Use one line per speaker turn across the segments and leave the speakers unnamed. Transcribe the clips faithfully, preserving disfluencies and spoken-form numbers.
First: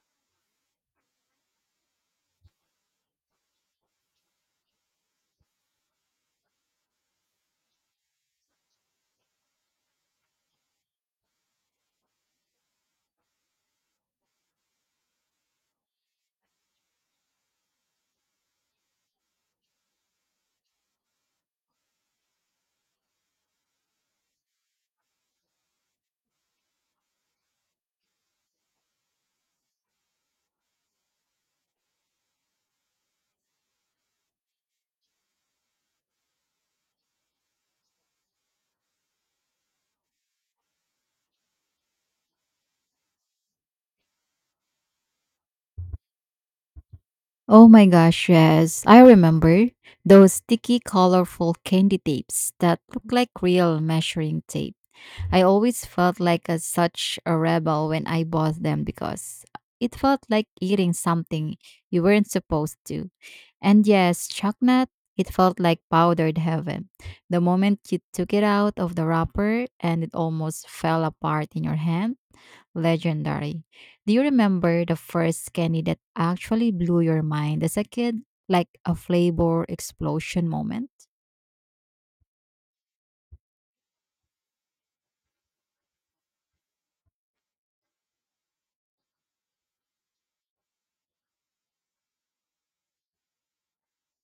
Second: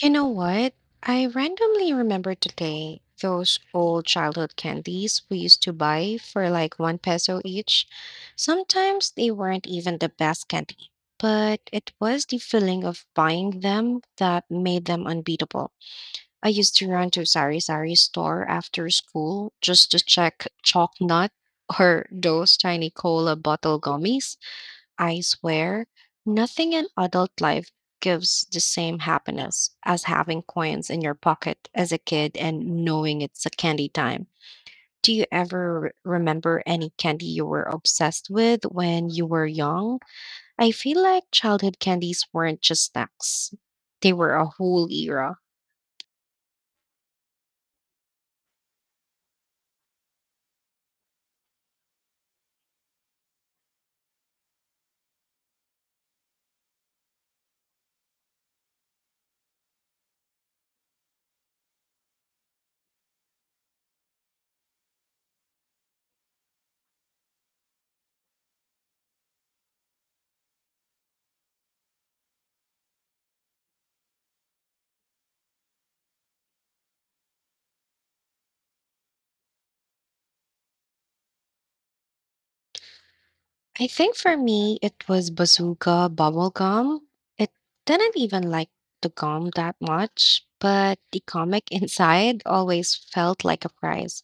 You know what? I randomly remembered today those old childhood candies we used to buy for like one peso each. Sometimes they weren't even the best candy, but it was the feeling of buying them that made them unbeatable. I used to run to Sari Sari store after school just to check chalk nut or those tiny cola bottle gummies. I swear, nothing in adult life gives the same happiness as having coins in your pocket as a kid and knowing it's a candy time. Do you ever re- remember any candy you were obsessed with when you were young? I feel like childhood candies weren't just snacks, they were a whole era.
Oh my gosh, yes. I remember those sticky, colorful candy tapes that look like real measuring tape. I always felt like a, such a rebel when I bought them because it felt like eating something you weren't supposed to. And yes, chocolate, it felt like powdered heaven. The moment you took it out of the wrapper and it almost fell apart in your hand, legendary. Do you remember the first candy that actually blew your mind as a kid, like a flavor explosion moment?
I think for me, it was Bazooka bubble gum. It didn't even like the gum that much, but the comic inside always felt like a prize.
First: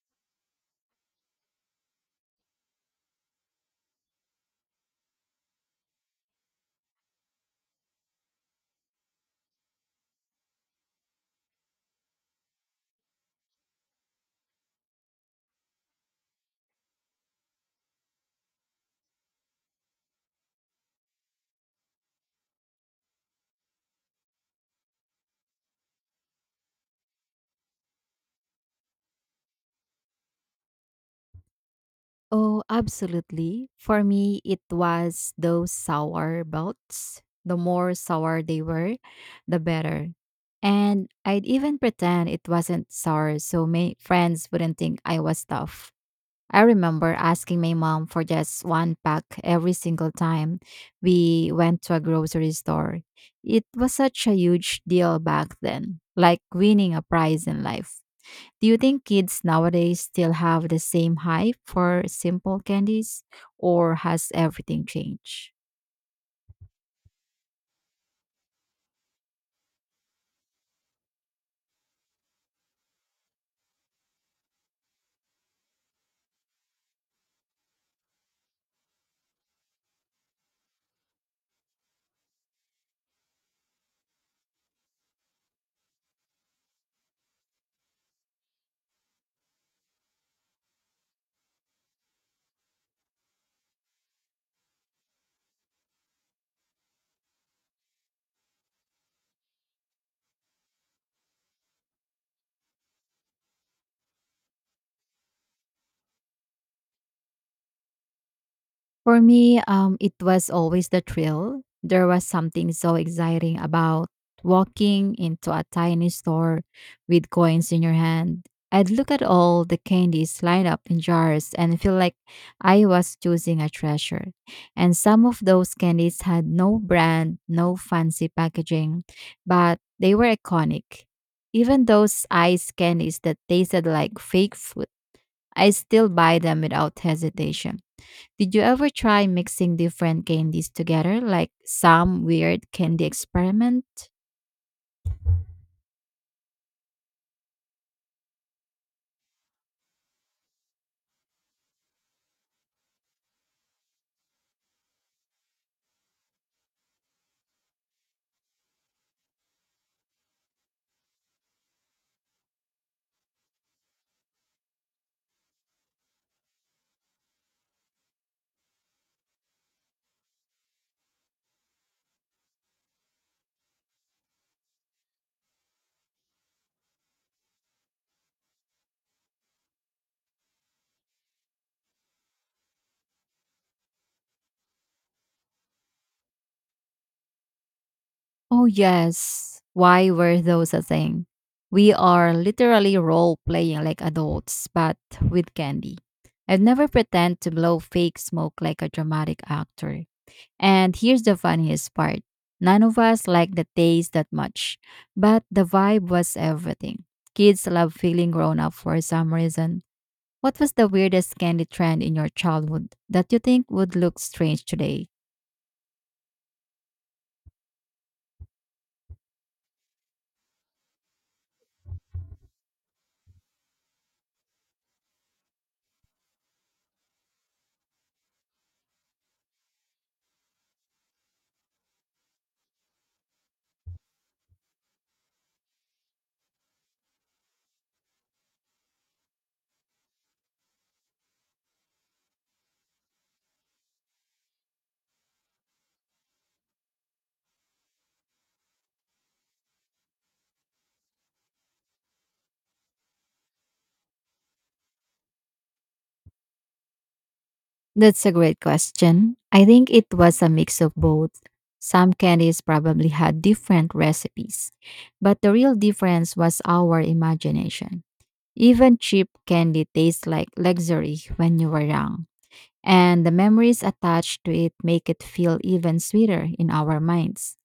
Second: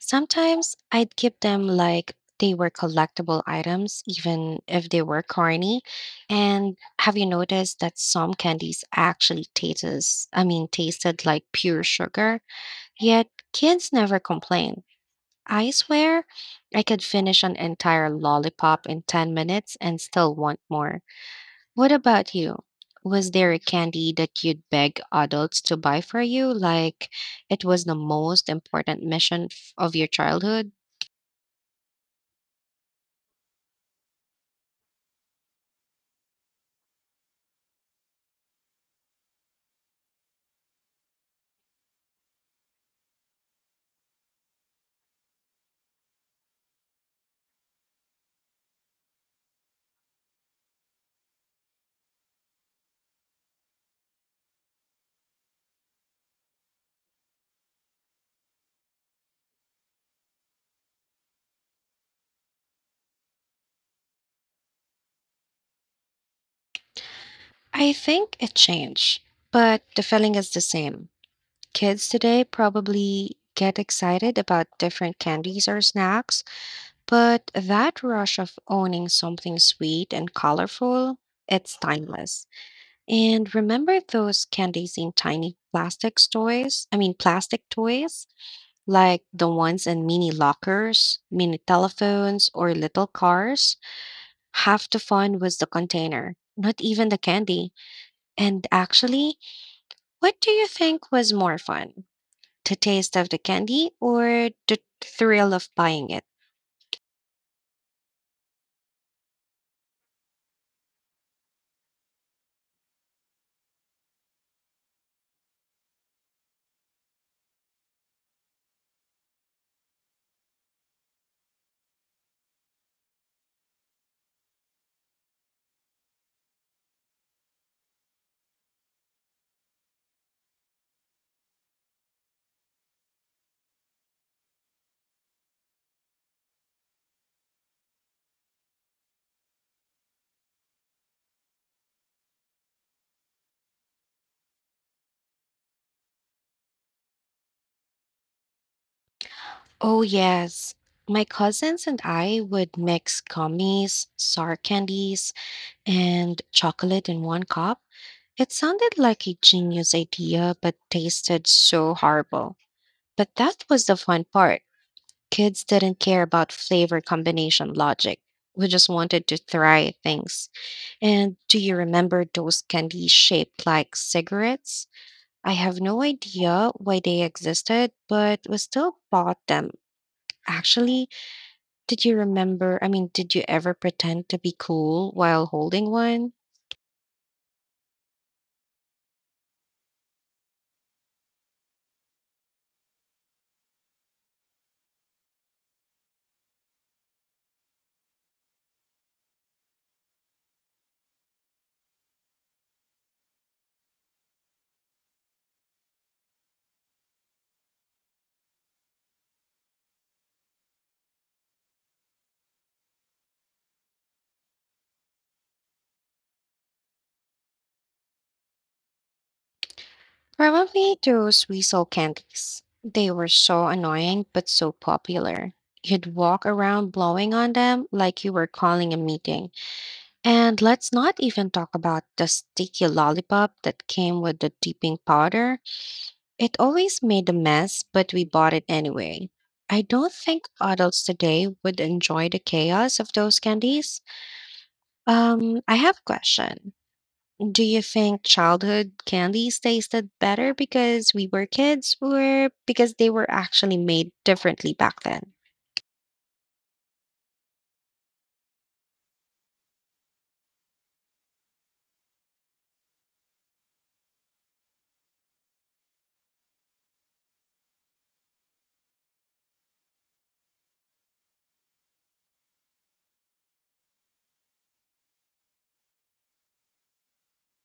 Sometimes I'd keep them like they were collectible items, even if they were corny. And have you noticed that some candies actually tastes, I mean, tasted like pure sugar? Yet kids never complained. I swear I could finish an entire lollipop in ten minutes and still want more. What about you? Was there a candy that you'd beg adults to buy for you, like it was the most important mission f- of your childhood?
Oh, absolutely. For me, it was those sour belts. The more sour they were, the better. And I'd even pretend it wasn't sour so my friends wouldn't think I was tough. I remember asking my mom for just one pack every single time we went to a grocery store. It was such a huge deal back then, like winning a prize in life. Do you think kids nowadays still have the same hype for simple candies, or has everything changed?
I think it changed, but the feeling is the same. Kids today probably get excited about different candies or snacks, but that rush of owning something sweet and colorful, it's timeless. And remember those candies in tiny plastic toys? I mean, plastic toys, like the ones in mini lockers, mini telephones, or little cars? Half the fun was the container, not even the candy. And actually, what do you think was more fun? The taste of the candy or the thrill of buying it?
For me, um, it was always the thrill. There was something so exciting about walking into a tiny store with coins in your hand. I'd look at all the candies lined up in jars and feel like I was choosing a treasure. And some of those candies had no brand, no fancy packaging, but they were iconic. Even those ice candies that tasted like fake food, I still buy them without hesitation. Did you ever try mixing different candies together, like some weird candy experiment?
Oh, yes. My cousins and I would mix gummies, sour candies, and chocolate in one cup. It sounded like a genius idea, but tasted so horrible. But that was the fun part. Kids didn't care about flavor combination logic. We just wanted to try things. And do you remember those candies shaped like cigarettes? I have no idea why they existed, but we still bought them. Actually, did you remember? I mean, did you ever pretend to be cool while holding one?
Oh, yes. Why were those a thing? We are literally role playing like adults, but with candy. I'd never pretend to blow fake smoke like a dramatic actor. And here's the funniest part, none of us liked the taste that much, but the vibe was everything. Kids love feeling grown up for some reason. What was the weirdest candy trend in your childhood that you think would look strange today?
Probably those weasel candies. They were so annoying but so popular. You'd walk around blowing on them like you were calling a meeting. And let's not even talk about the sticky lollipop that came with the dipping powder. It always made a mess, but we bought it anyway. I don't think adults today would enjoy the chaos of those candies. Um, I have a question. Do you think childhood candies tasted better because we were kids or because they were actually made differently back then?
That's a great question. I think it was a mix of both. Some candies probably had different recipes, but the real difference was our imagination. Even cheap candy tastes like luxury when you were young, and the memories attached to it make it feel even sweeter in our minds.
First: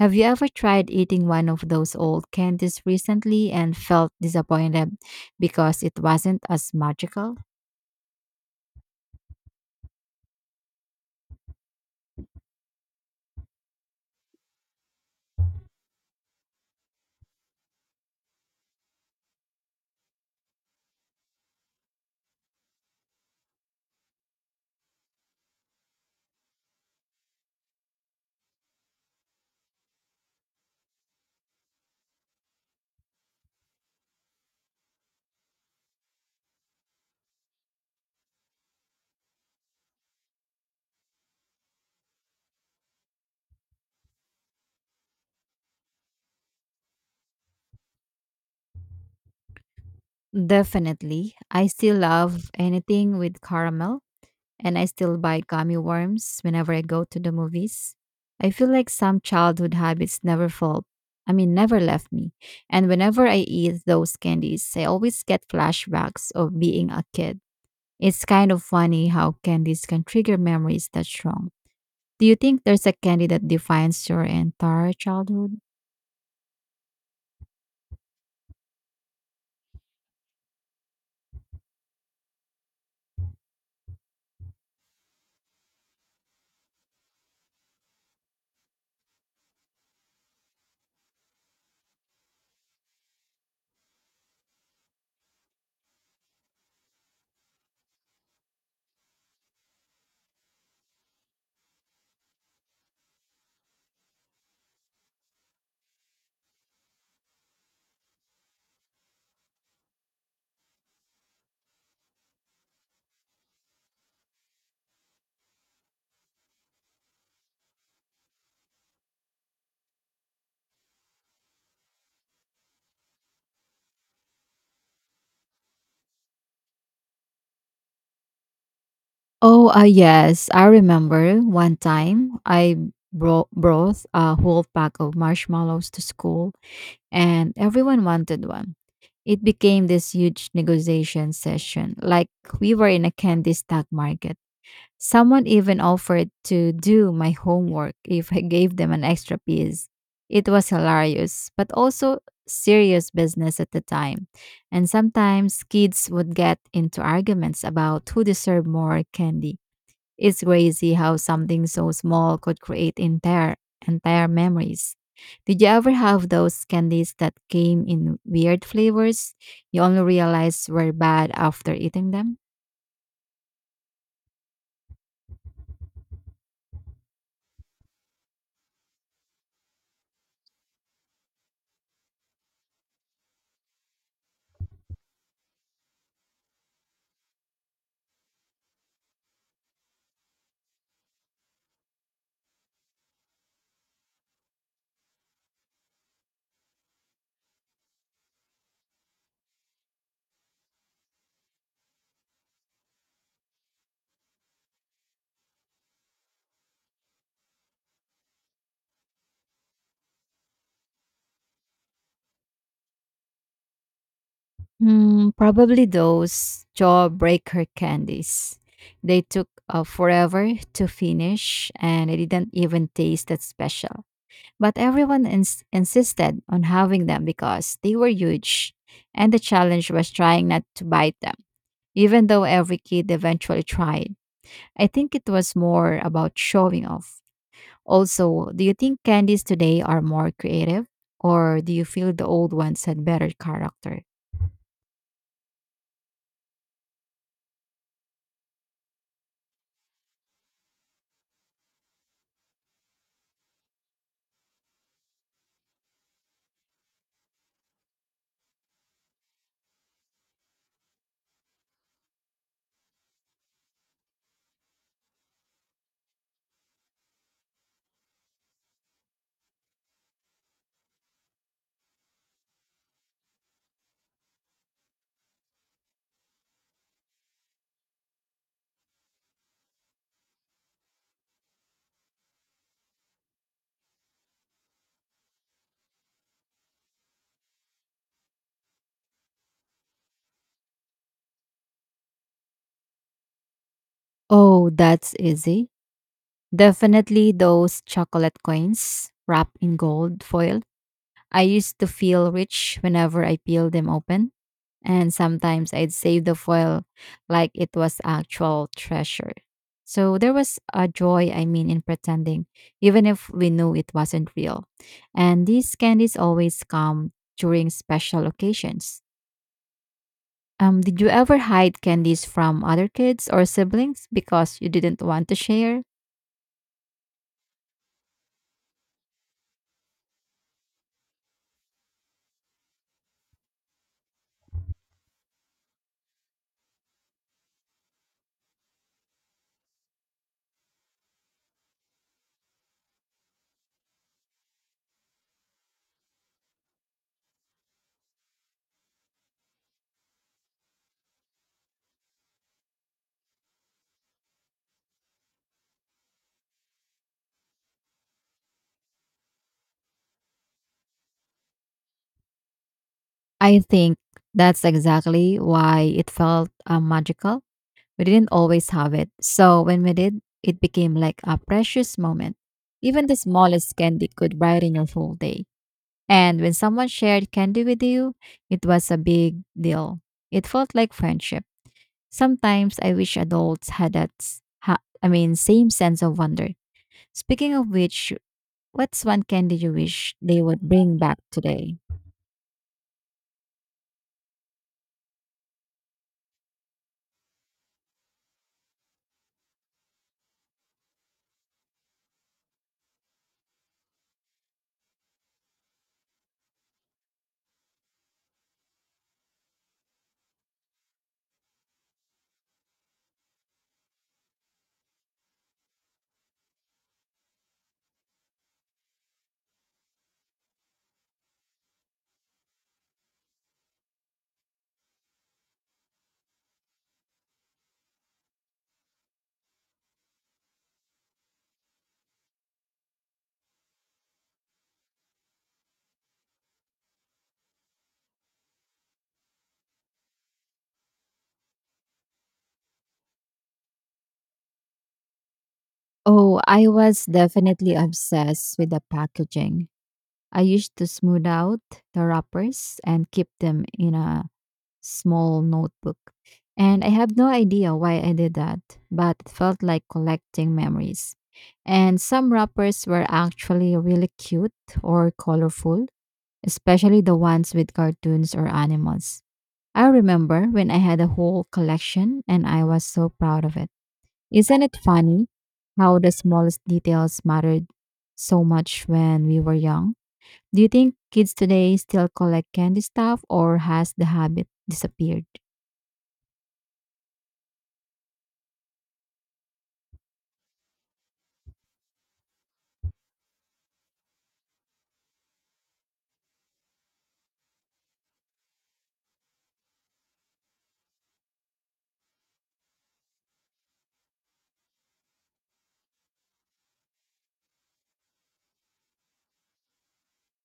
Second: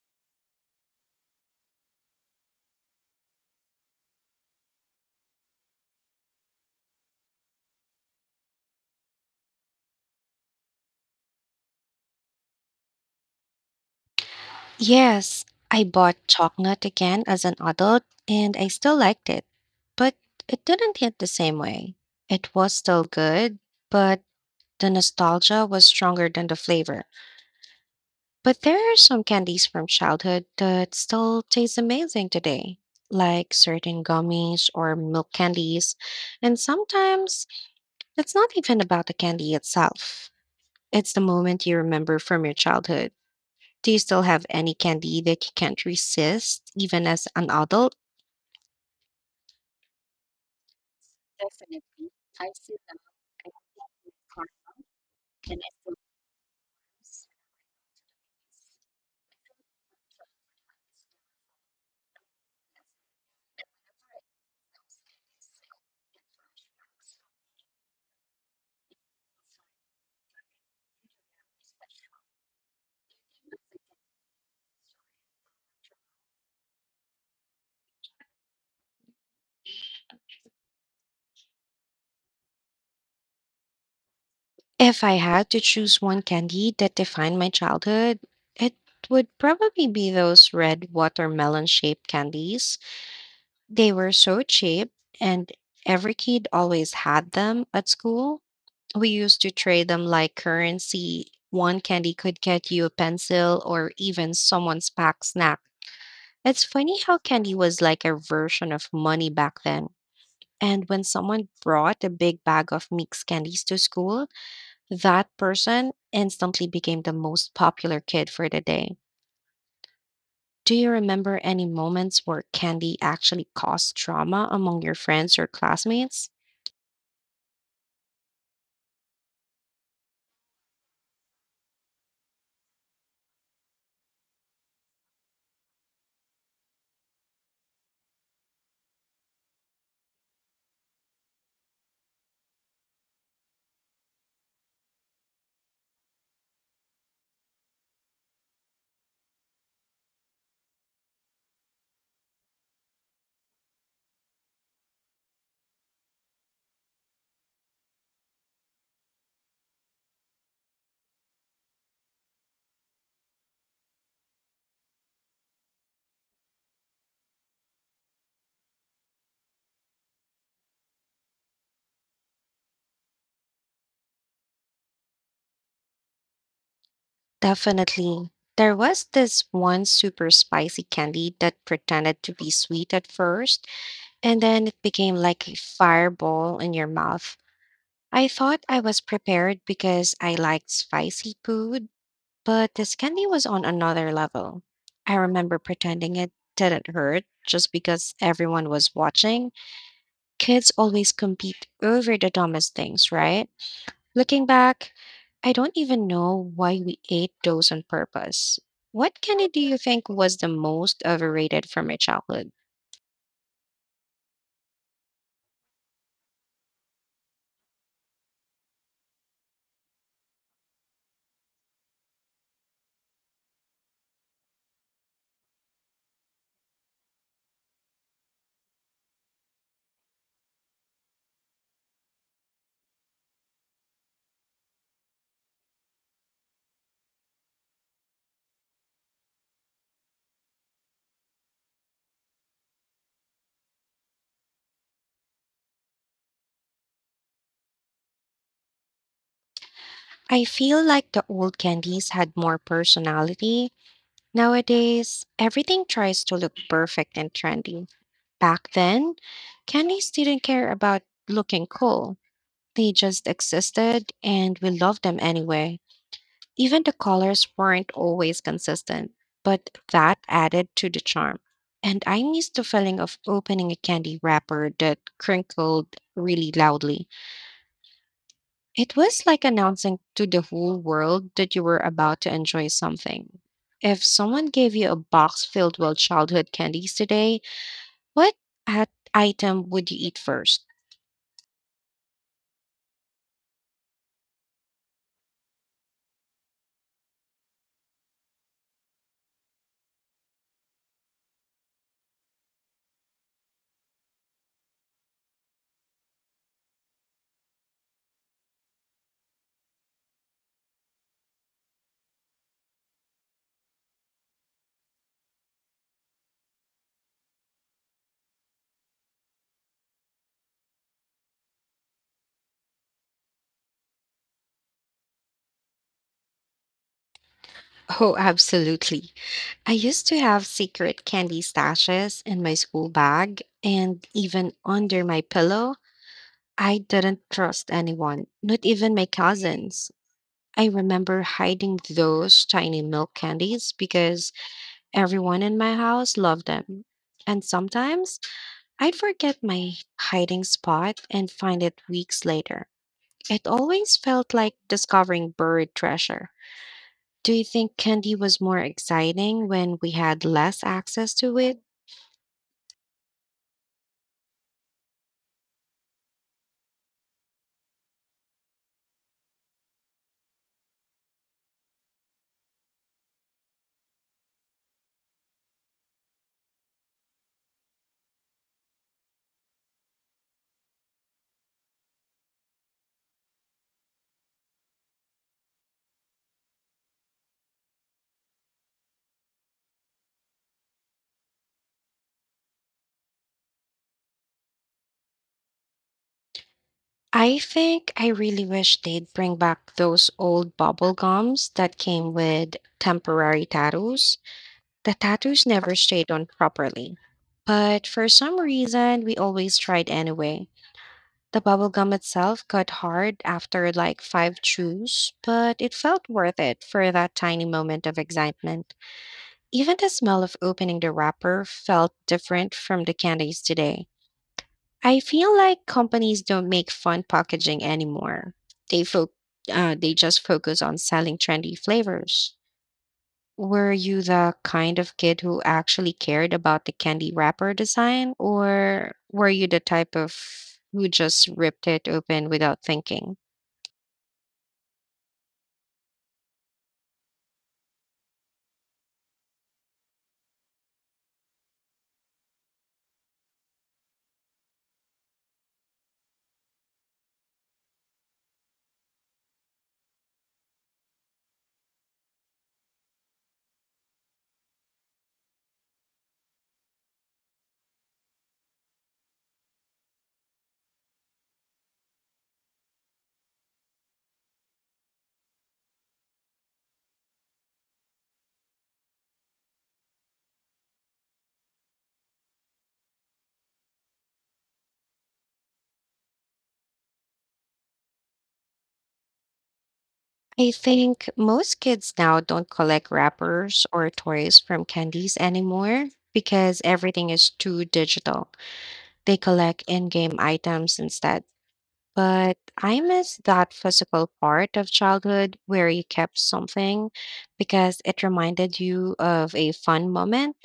Have you ever tried eating one of those old candies recently and felt disappointed because it wasn't as magical?
Yes, I bought chocolate again as an adult and I still liked it, but it didn't hit the same way. It was still good, but the nostalgia was stronger than the flavor. But there are some candies from childhood that still taste amazing today, like certain gummies or milk candies, and sometimes it's not even about the candy itself. It's the moment you remember from your childhood. Do you still have any candy that you can't resist, even as an adult?
Definitely. I still
Definitely.
love
I see that.
anything with
I
caramel,
have a card.
and I still buy
Can I
gummy
still
worms whenever I go to
use?
the movies. I feel like some childhood habits never fall. I mean, never left me. And whenever I eat those candies, I always get flashbacks of being a kid. It's kind of funny how candies can trigger memories that strong. Do you think there's a candy that defines your entire childhood?
If I had to choose one candy that defined my childhood, it would probably be those red watermelon shaped candies. They were so cheap, and every kid always had them at school. We used to trade them like currency. One candy could get you a pencil or even someone's packed snack. It's funny how candy was like a version of money back then. And when someone brought a big bag of mixed candies to school, that person instantly became the most popular kid for the day. Do you remember any moments where candy actually caused drama among your friends or classmates?
Oh, uh, yes. I remember one time I bro- brought a whole pack of marshmallows to school and everyone wanted one. It became this huge negotiation session, like we were in a candy stock market. Someone even offered to do my homework if I gave them an extra piece. It was hilarious, but also serious business at the time. And sometimes kids would get into arguments about who deserved more candy. It's crazy how something so small could create entire entire memories. Did you ever have those candies that came in weird flavors you only realized were bad after eating them?
Definitely. There was this one super spicy candy that pretended to be sweet at first, and then it became like a fireball in your mouth. I thought I was prepared because I liked spicy food, but this candy was on another level. I remember pretending it didn't hurt just because everyone was watching. Kids always compete over the dumbest things, right? Looking back, I don't even know why we ate those on purpose. What candy do you think was the most overrated from your childhood?
Hmm, probably those jawbreaker candies. They took uh, forever to finish and they didn't even taste that special. But everyone ins- insisted on having them because they were huge and the challenge was trying not to bite them, even though every kid eventually tried. I think it was more about showing off. Also, do you think candies today are more creative or do you feel the old ones had better character?
I feel like the old candies had more personality. Nowadays, everything tries to look perfect and trendy. Back then, candies didn't care about looking cool. They just existed and we loved them anyway. Even the colors weren't always consistent, but that added to the charm. And I miss the feeling of opening a candy wrapper that crinkled really loudly. It was like announcing to the whole world that you were about to enjoy something. If someone gave you a box filled with childhood candies today, what at item would you eat first?
Oh, that's easy. Definitely those chocolate coins wrapped in gold foil. I used to feel rich whenever I peeled them open, and sometimes I'd save the foil like it was actual treasure. So there was a joy, I mean, in pretending, even if we knew it wasn't real. And these candies always come during special occasions. Um, did you ever hide candies from other kids or siblings because you didn't want to share?
Oh, absolutely. I used to have secret candy stashes in my school bag and even under my pillow. I didn't trust anyone, not even my cousins. I remember hiding those tiny milk candies because everyone in my house loved them. And sometimes I'd forget my hiding spot and find it weeks later. It always felt like discovering buried treasure. Do you think candy was more exciting when we had less access to it?
I think that's exactly why it felt uh, magical. We didn't always have it. So when we did, it became like a precious moment. Even the smallest candy could brighten your whole day. And when someone shared candy with you, it was a big deal. It felt like friendship. Sometimes I wish adults had that, s- ha- I mean, same sense of wonder. Speaking of which, what's one candy you wish they would bring back today?
I think I really wish they'd bring back those old bubble gums that came with temporary tattoos. The tattoos never stayed on properly. But for some reason, we always tried anyway. The bubble gum itself got hard after like five chews, but it felt worth it for that tiny moment of excitement. Even the smell of opening the wrapper felt different from the candies today. I feel like companies don't make fun packaging anymore. They fo- uh, they just focus on selling trendy flavors. Were you the kind of kid who actually cared about the candy wrapper design, or were you the type of who just ripped it open without thinking?
Oh, I was definitely obsessed with the packaging. I used to smooth out the wrappers and keep them in a small notebook. And I have no idea why I did that, but it felt like collecting memories. And some wrappers were actually really cute or colorful, especially the ones with cartoons or animals. I remember when I had a whole collection and I was so proud of it. Isn't it funny how the smallest details mattered so much when we were young? Do you think kids today still collect candy stuff or has the habit disappeared?
I think most kids now don't collect wrappers or toys from candies anymore because everything is too digital. They collect in game items instead. But I miss that physical part of childhood where you kept something because it reminded you of a fun moment,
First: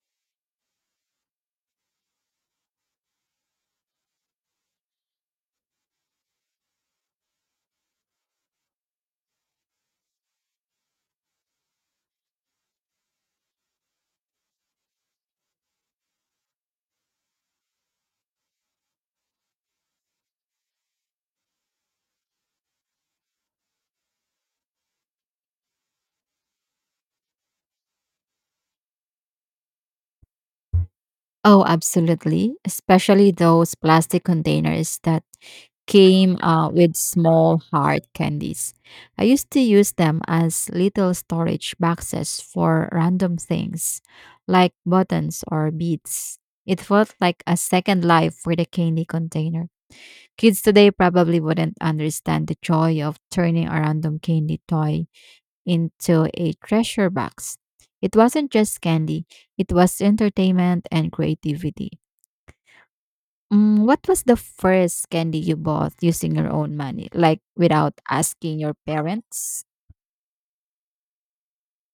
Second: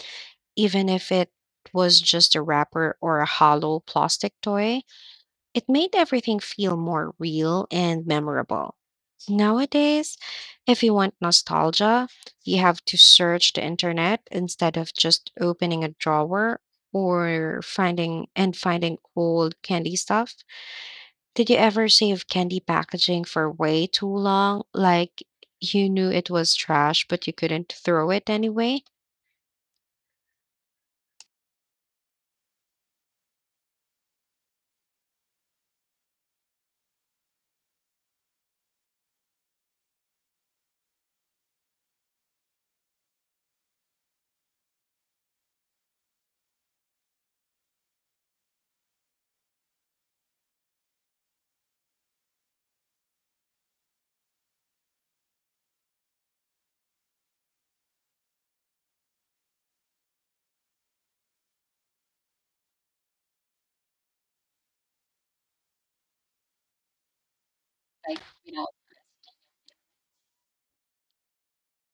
even if it was just a wrapper or a hollow plastic toy. It made everything feel more real and memorable. Nowadays, if you want nostalgia, you have to search the internet instead of just opening a drawer or finding and finding old candy stuff. Did you ever save candy packaging for way too long? Like you knew it was trash, but you couldn't throw it anyway?
Oh, absolutely. Especially those plastic containers that came uh, with small hard candies. I used to use them as little storage boxes for random things like buttons or beads. It felt like a second life for the candy container. Kids today probably wouldn't understand the joy of turning a random candy toy into a treasure box. It wasn't just candy, it was entertainment and creativity. Mm, what was the first candy you bought using your own money, like without
Like, you
asking
know,
your parents?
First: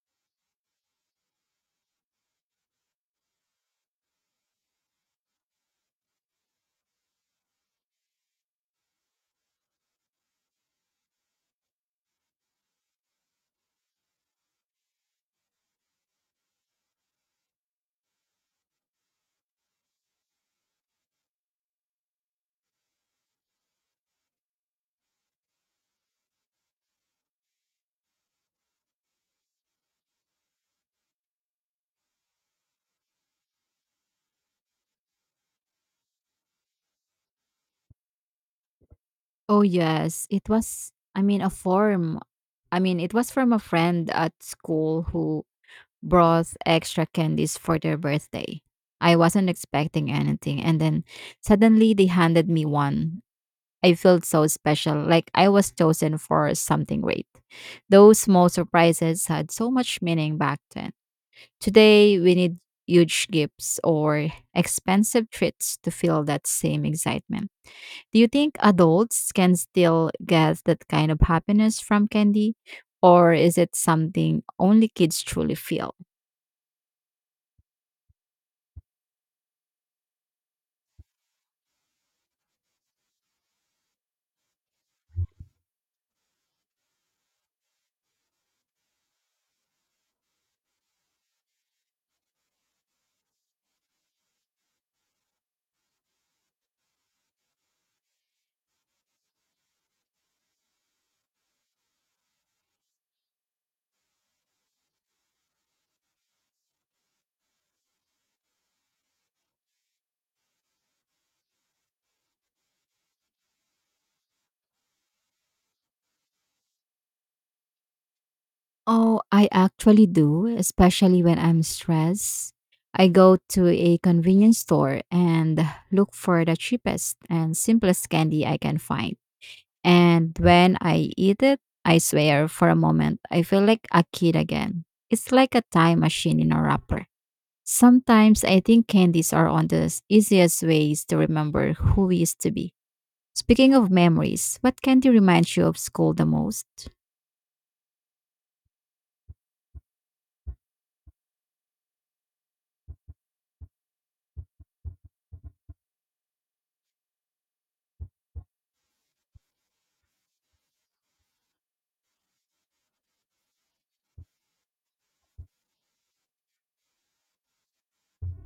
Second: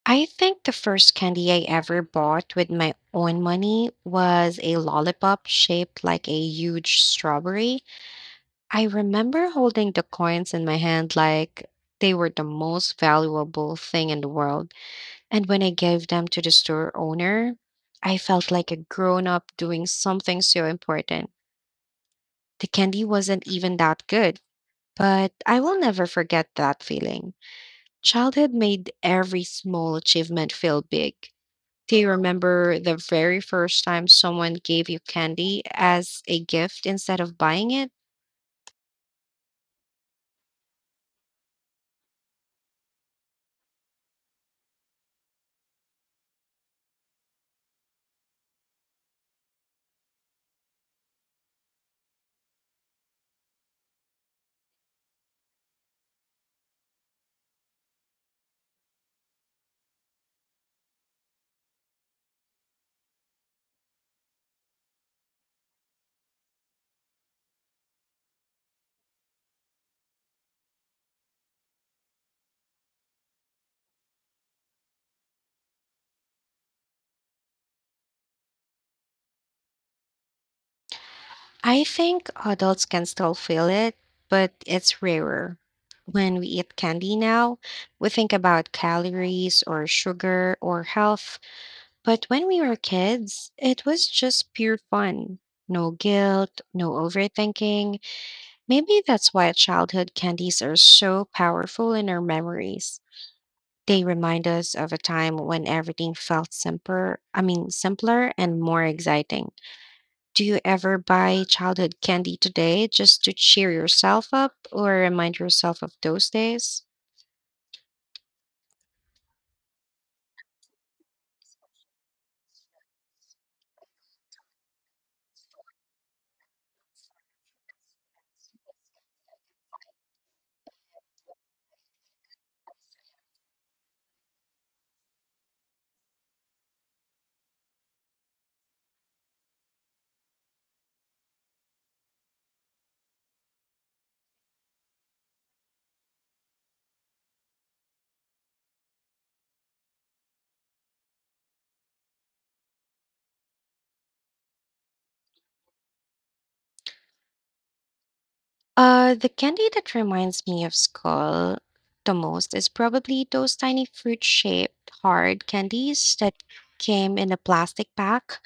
I think the first candy I ever bought with my own money was a lollipop shaped like a huge strawberry. I remember holding the coins in my hand like they were the most valuable thing in the world. And when I gave them to the store owner, I felt like a grown up doing something so important. The candy wasn't even that good, but I will never forget that feeling. Childhood made every small achievement feel big. Do you remember the very first time someone gave you candy as a gift instead of buying it?
Oh, yes, it was, I mean, a form. I mean, it was from a friend at school who brought extra candies for their birthday. I wasn't expecting anything, and then suddenly they handed me one. I felt so special, like I was chosen for something great. Those small surprises had so much meaning back then. Today, we need huge gifts or expensive treats to feel that same excitement. Do you think adults can still get that kind of happiness from candy? Or is it something only kids truly feel?
I think adults can still feel it, but it's rarer. When we eat candy now, we think about calories or sugar or health. But when we were kids, it was just pure fun. No guilt, no overthinking. Maybe that's why childhood candies are so powerful in our memories. They remind us of a time when everything felt simpler, I mean, simpler and more exciting. Do you ever buy childhood candy today just to cheer yourself up or remind yourself of those days?
Oh, I actually do, especially when I'm stressed. I go to a convenience store and look for the cheapest and simplest candy I can find. And when I eat it, I swear for a moment, I feel like a kid again. It's like a time machine in a wrapper. Sometimes I think candies are one of the easiest ways to remember who we used to be. Speaking of memories, what candy reminds you of school the most?
Uh, the candy that reminds me of school the most is probably those tiny fruit-shaped hard candies that came in a plastic pack.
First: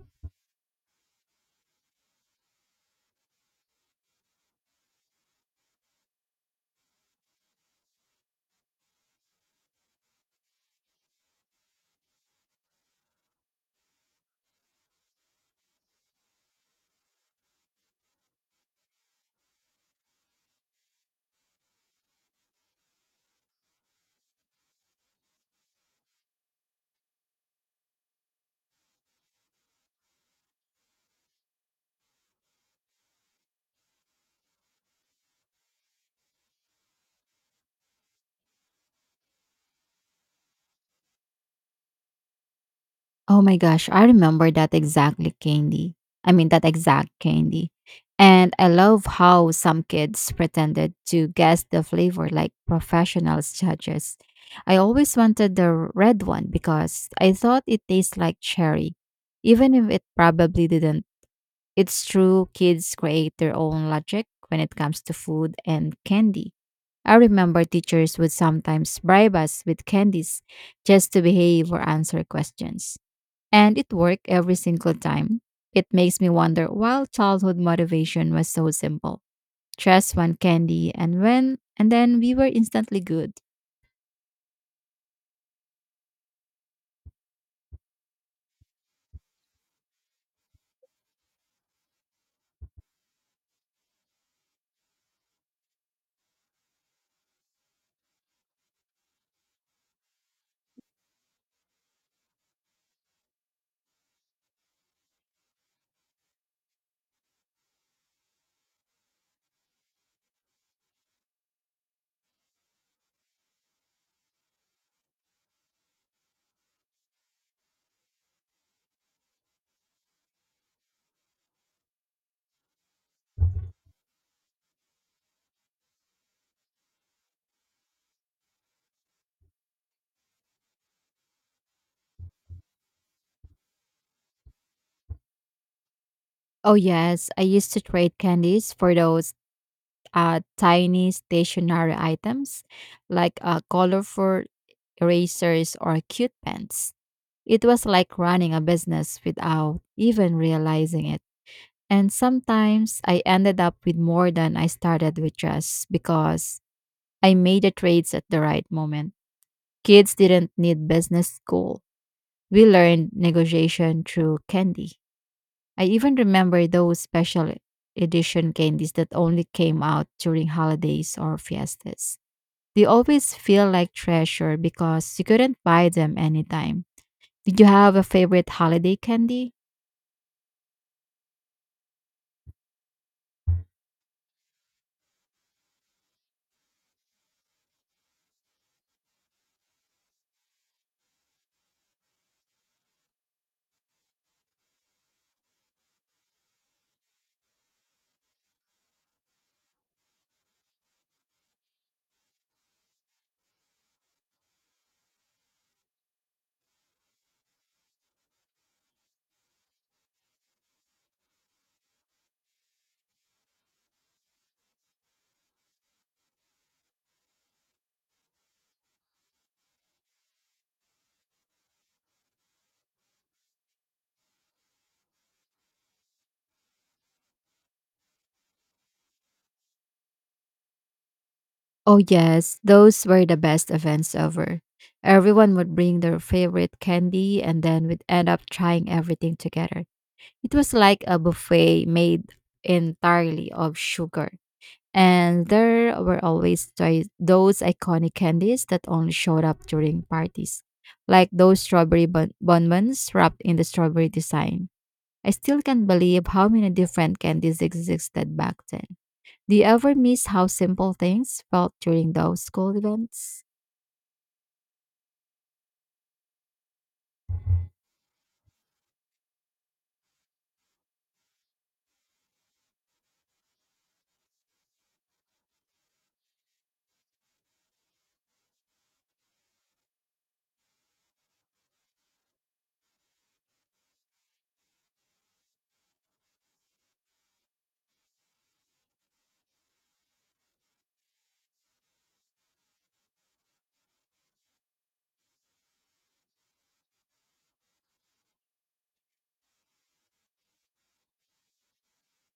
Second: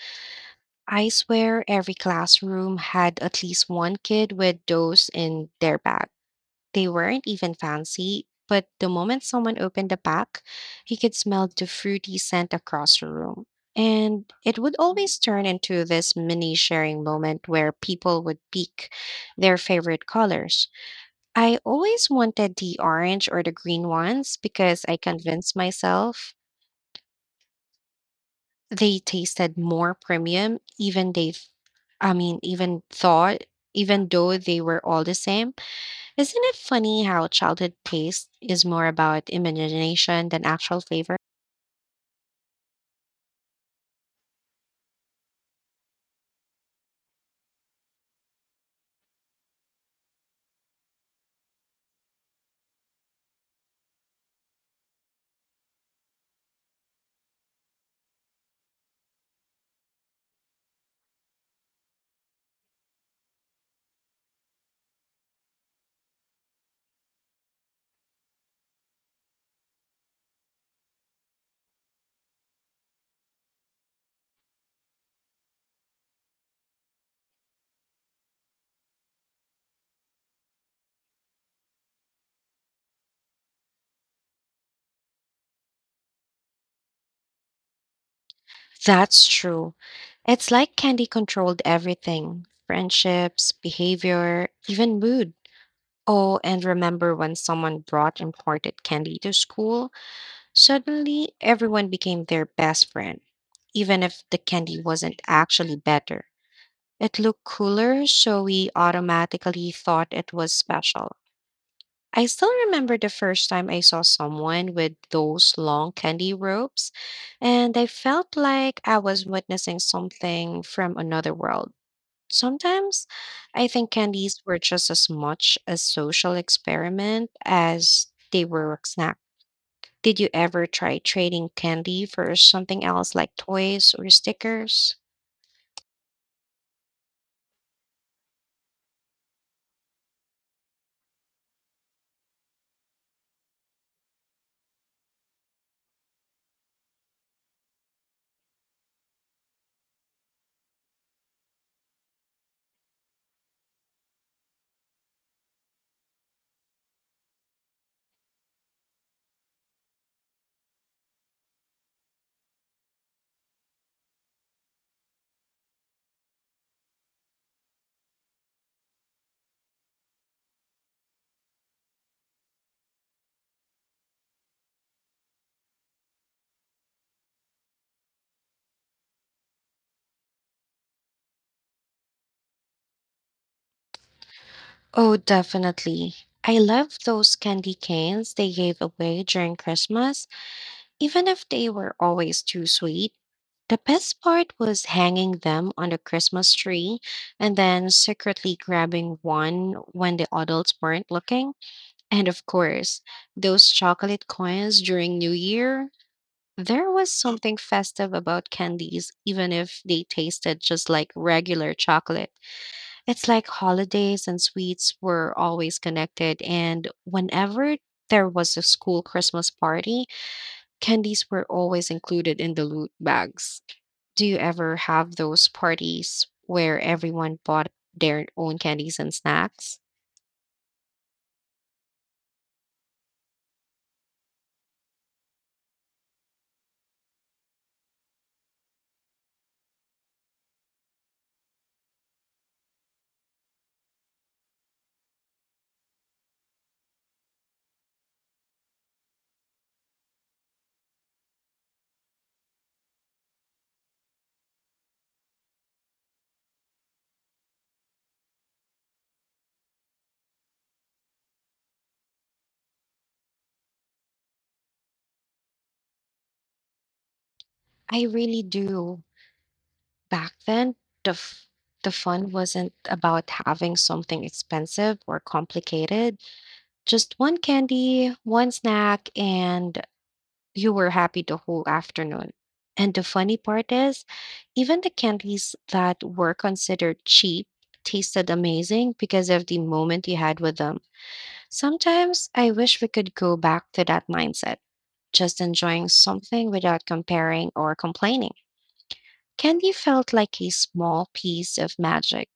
I swear every classroom had at least one kid with those in their bag. They weren't even fancy, but the moment someone opened the pack, he could smell the fruity scent across the room. And it would always turn into this mini sharing moment where people would pick their favorite colors. I always wanted the orange or the green ones because I convinced myself they tasted more premium, even they, I mean, even thought, even though they were all the same. Isn't it funny how childhood taste is more about imagination than actual flavor?
Oh my gosh, I remember that exactly candy. I mean that exact candy. And I love how some kids pretended to guess the flavor like professionals judges. I always wanted the red one because I thought it tastes like cherry, even if it probably didn't. It's true, kids create their own logic when it comes to food and candy. I remember teachers would sometimes bribe us with candies just to behave or answer questions. And it worked every single time. It makes me wonder why childhood motivation was so simple. Just one candy and when and then we were instantly good.
That's true. It's like candy controlled everything friendships, behavior, even mood. Oh, and remember when someone brought imported candy to school? Suddenly, everyone became their best friend, even if the candy wasn't actually better. It looked cooler, so we automatically thought it was special. I still remember the first time I saw someone with those long candy ropes, and I felt like I was witnessing something from another world. Sometimes I think candies were just as much a social experiment as they were a snack. Did you ever try trading candy for something else like toys or stickers?
Oh yes, I used to trade candies for those uh, tiny stationary items like uh, colorful erasers or cute pens. It was like running a business without even realizing it. And sometimes I ended up with more than I started with just because I made the trades at the right moment. Kids didn't need business school. We learned negotiation through candy. I even remember those special edition candies that only came out during holidays or fiestas. They always feel like treasure because you couldn't buy them anytime. Did you have a favorite holiday candy?
Oh, definitely. I love those candy canes they gave away during Christmas. Even if they were always too sweet, the best part was hanging them on the Christmas tree and then secretly grabbing one when the adults weren't looking. And of course, those chocolate coins during New Year. There was something festive about candies, even if they tasted just like regular chocolate. It's like holidays and sweets were always connected, and whenever there was a school Christmas party, candies were always included in the loot bags. Do you ever have those parties where everyone bought their own candies and snacks?
Oh, yes, those were the best events ever. Everyone would bring their favorite candy and then we'd end up trying everything together. It was like a buffet made entirely of sugar. And there were always tho- those iconic candies that only showed up during parties, like those strawberry bon- bonbons wrapped in the strawberry design. I still can't believe how many different candies existed back then. Do you ever miss how simple things felt during those school events?
I really do. Back then, the f- the fun wasn't about having something expensive or complicated. Just one candy, one snack, and you were happy the whole afternoon. And the funny part is, even the candies that were considered cheap tasted amazing because of the moment you had with them. Sometimes I wish we could go back to that mindset, just enjoying something without comparing or complaining. Candy felt like a small piece of magic.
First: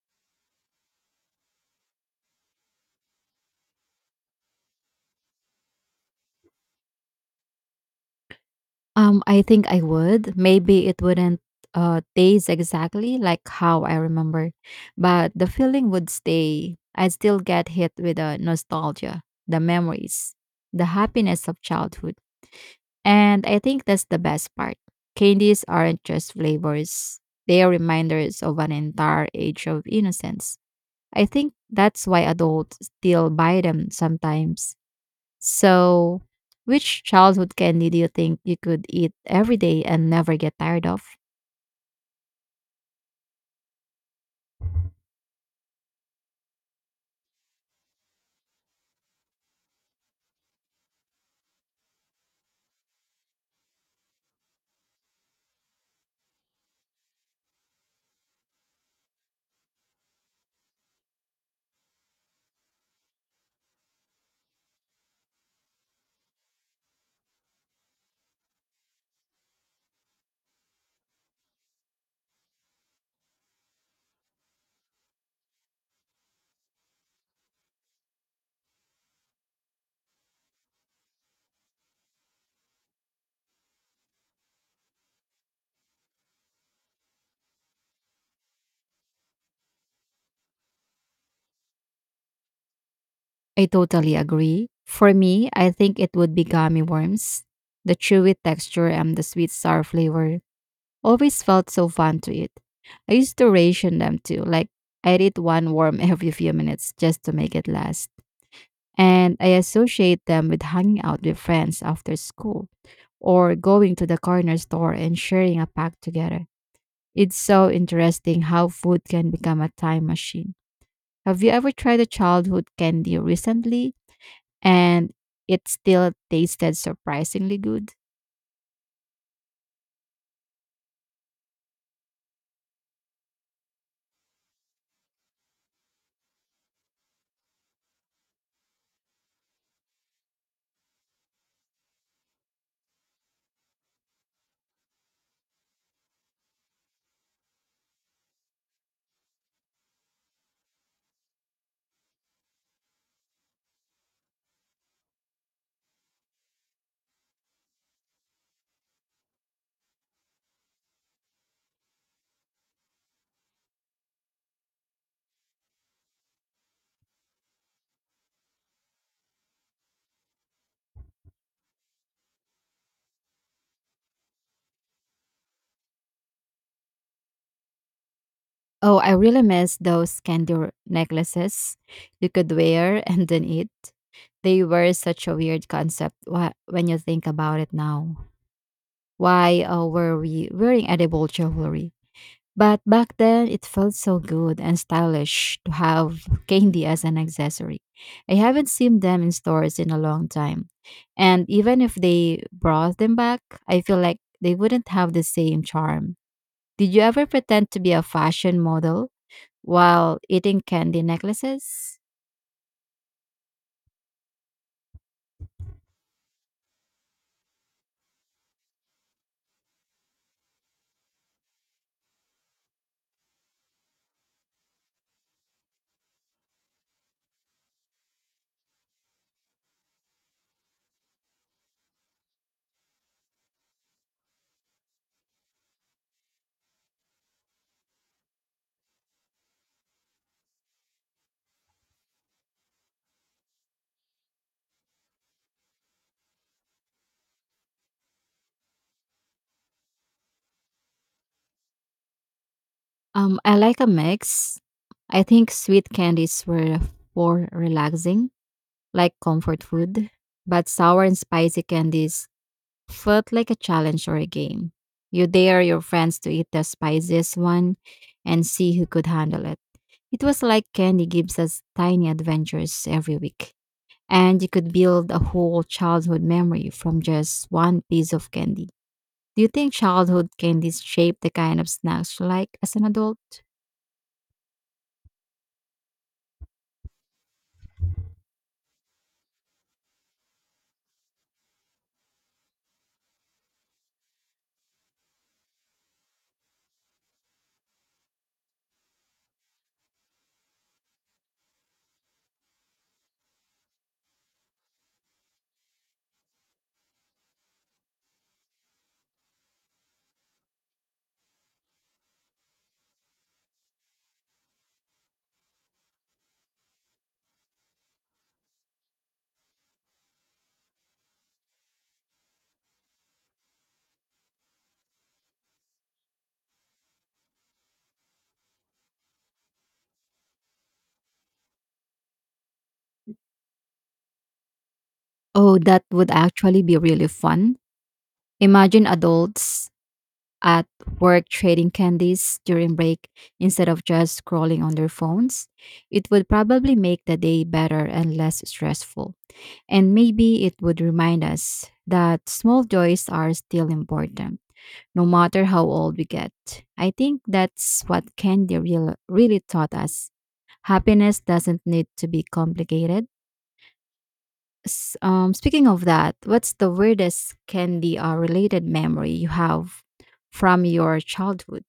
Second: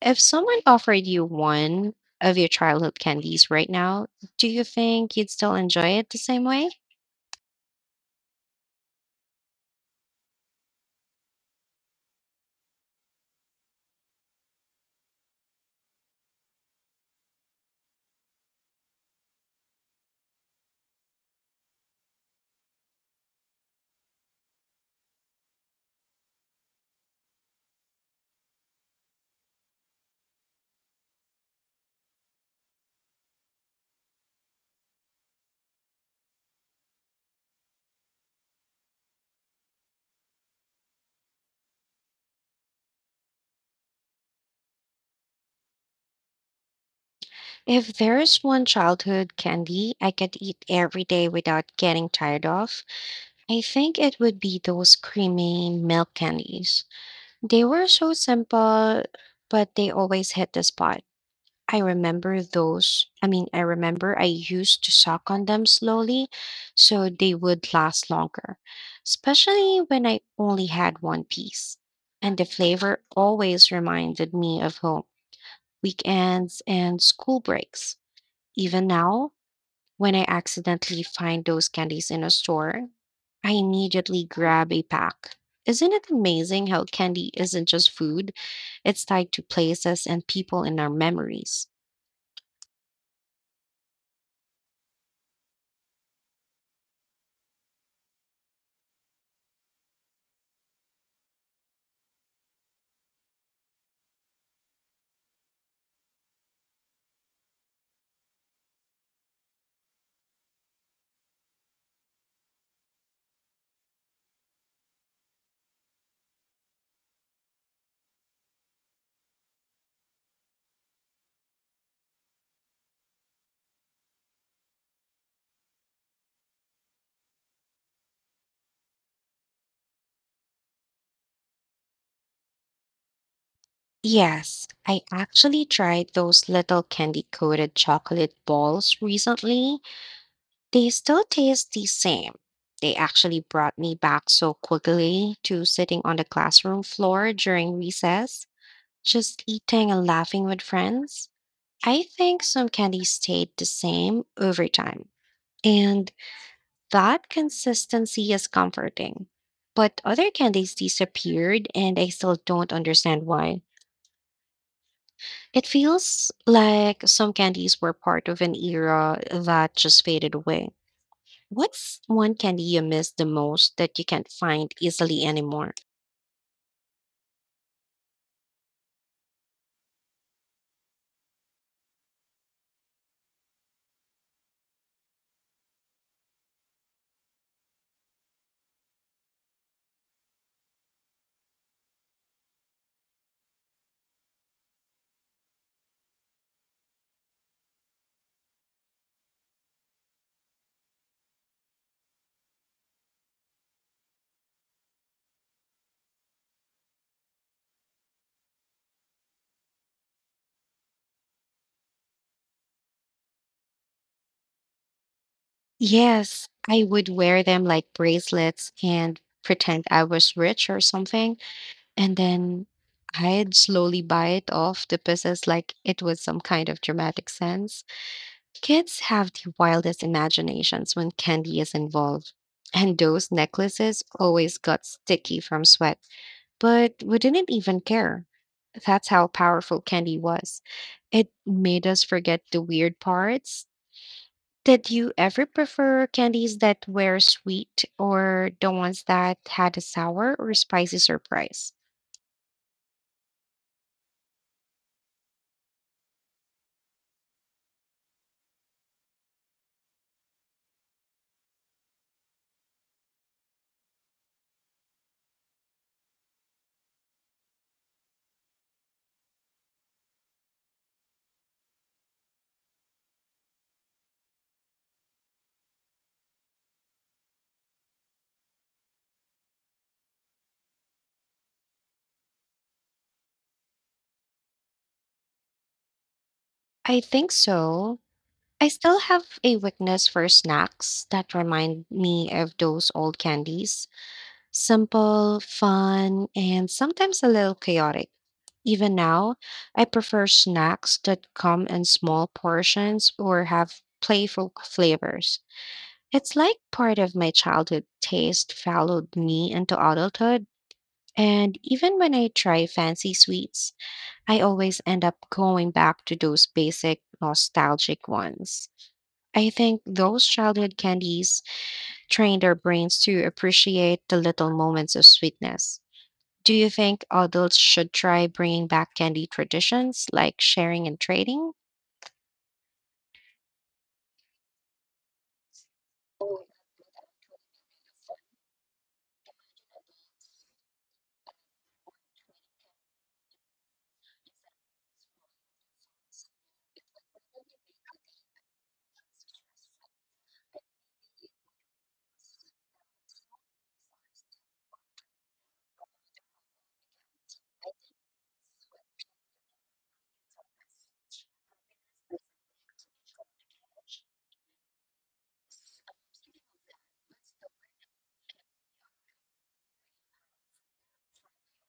If someone offered you one of your childhood candies right now, do you think you'd still enjoy it the same way?
Um, I think I would. Maybe it wouldn't uh taste exactly like how I remember, but the feeling would stay. I still get hit with the nostalgia, the memories, the happiness of childhood. And I think that's the best part. Candies aren't just flavors. They are reminders of an entire age of innocence. I think that's why adults still buy them sometimes, so, which childhood candy do you think you could eat every day and never get tired of?
If there is one childhood candy I could eat every day without getting tired of, I think it would be those creamy milk candies. They were so simple, but they always hit the spot. I remember those. I mean, I remember I used to suck on them slowly so they would last longer, especially when I only had one piece. And the flavor always reminded me of home, weekends, and school breaks. Even now, when I accidentally find those candies in a store, I immediately grab a pack. Isn't it amazing how candy isn't just food? It's tied to places and people in our memories.
I totally agree. For me, I think it would be gummy worms. The chewy texture and the sweet sour flavor always felt so fun to eat. I used to ration them too, like I'd eat one worm every few minutes just to make it last. And I associate them with hanging out with friends after school or going to the corner store and sharing a pack together. It's so interesting how food can become a time machine. Have you ever tried a childhood candy recently and it still tasted surprisingly good?
Yes, I actually tried those little candy coated chocolate balls recently. They still taste the same. They actually brought me back so quickly to sitting on the classroom floor during recess, just eating and laughing with friends. I think some candies stayed the same over time, and that consistency is comforting. But other candies disappeared, and I still don't understand why. It feels like some candies were part of an era that just faded away. What's one candy you miss the most that you can't find easily anymore?
Oh, I really miss those candy r- necklaces you could wear and then eat. They were such a weird concept wha- when you think about it now. Why uh, were we wearing edible jewelry? But back then, it felt so good and stylish to have candy as an accessory. I haven't seen them in stores in a long time. And even if they brought them back, I feel like they wouldn't have the same charm. Did you ever pretend to be a fashion model while eating candy necklaces?
Yes, I would wear them like bracelets and pretend I was rich or something. And then I'd slowly bite off the pieces like it was some kind of dramatic sense. Kids have the wildest imaginations when candy is involved. And those necklaces always got sticky from sweat, but we didn't even care. That's how powerful candy was. It made us forget the weird parts. Did you ever prefer candies that were sweet or the ones that had a sour or spicy surprise?
Um, I like a mix. I think sweet candies were for relaxing, like comfort food, but sour and spicy candies felt like a challenge or a game. You dare your friends to eat the spiciest one and see who could handle it. It was like candy gives us tiny adventures every week. And you could build a whole childhood memory from just one piece of candy. Do you think childhood candies shape the kind of snacks you like as an adult?
I think so. I still have a weakness for snacks that remind me of those old candies. Simple, fun, and sometimes a little chaotic. Even now, I prefer snacks that come in small portions or have playful flavors. It's like part of my childhood taste followed me into adulthood, and even when I try fancy sweets, I always end up going back to those basic nostalgic ones. I think those childhood candies trained our brains to appreciate the little moments of sweetness. Do you think adults should try bringing back candy traditions like sharing and trading?
Oh, that would actually be really fun. Imagine adults at work trading candies during break instead of just scrolling on their phones, it would probably make the day better and less stressful. And maybe it would remind us that small joys are still important, no matter how old we get. I think that's what candy real, really taught us. Happiness doesn't need to be complicated. S- Um, speaking of that, what's the weirdest candy or related memory you have from your childhood?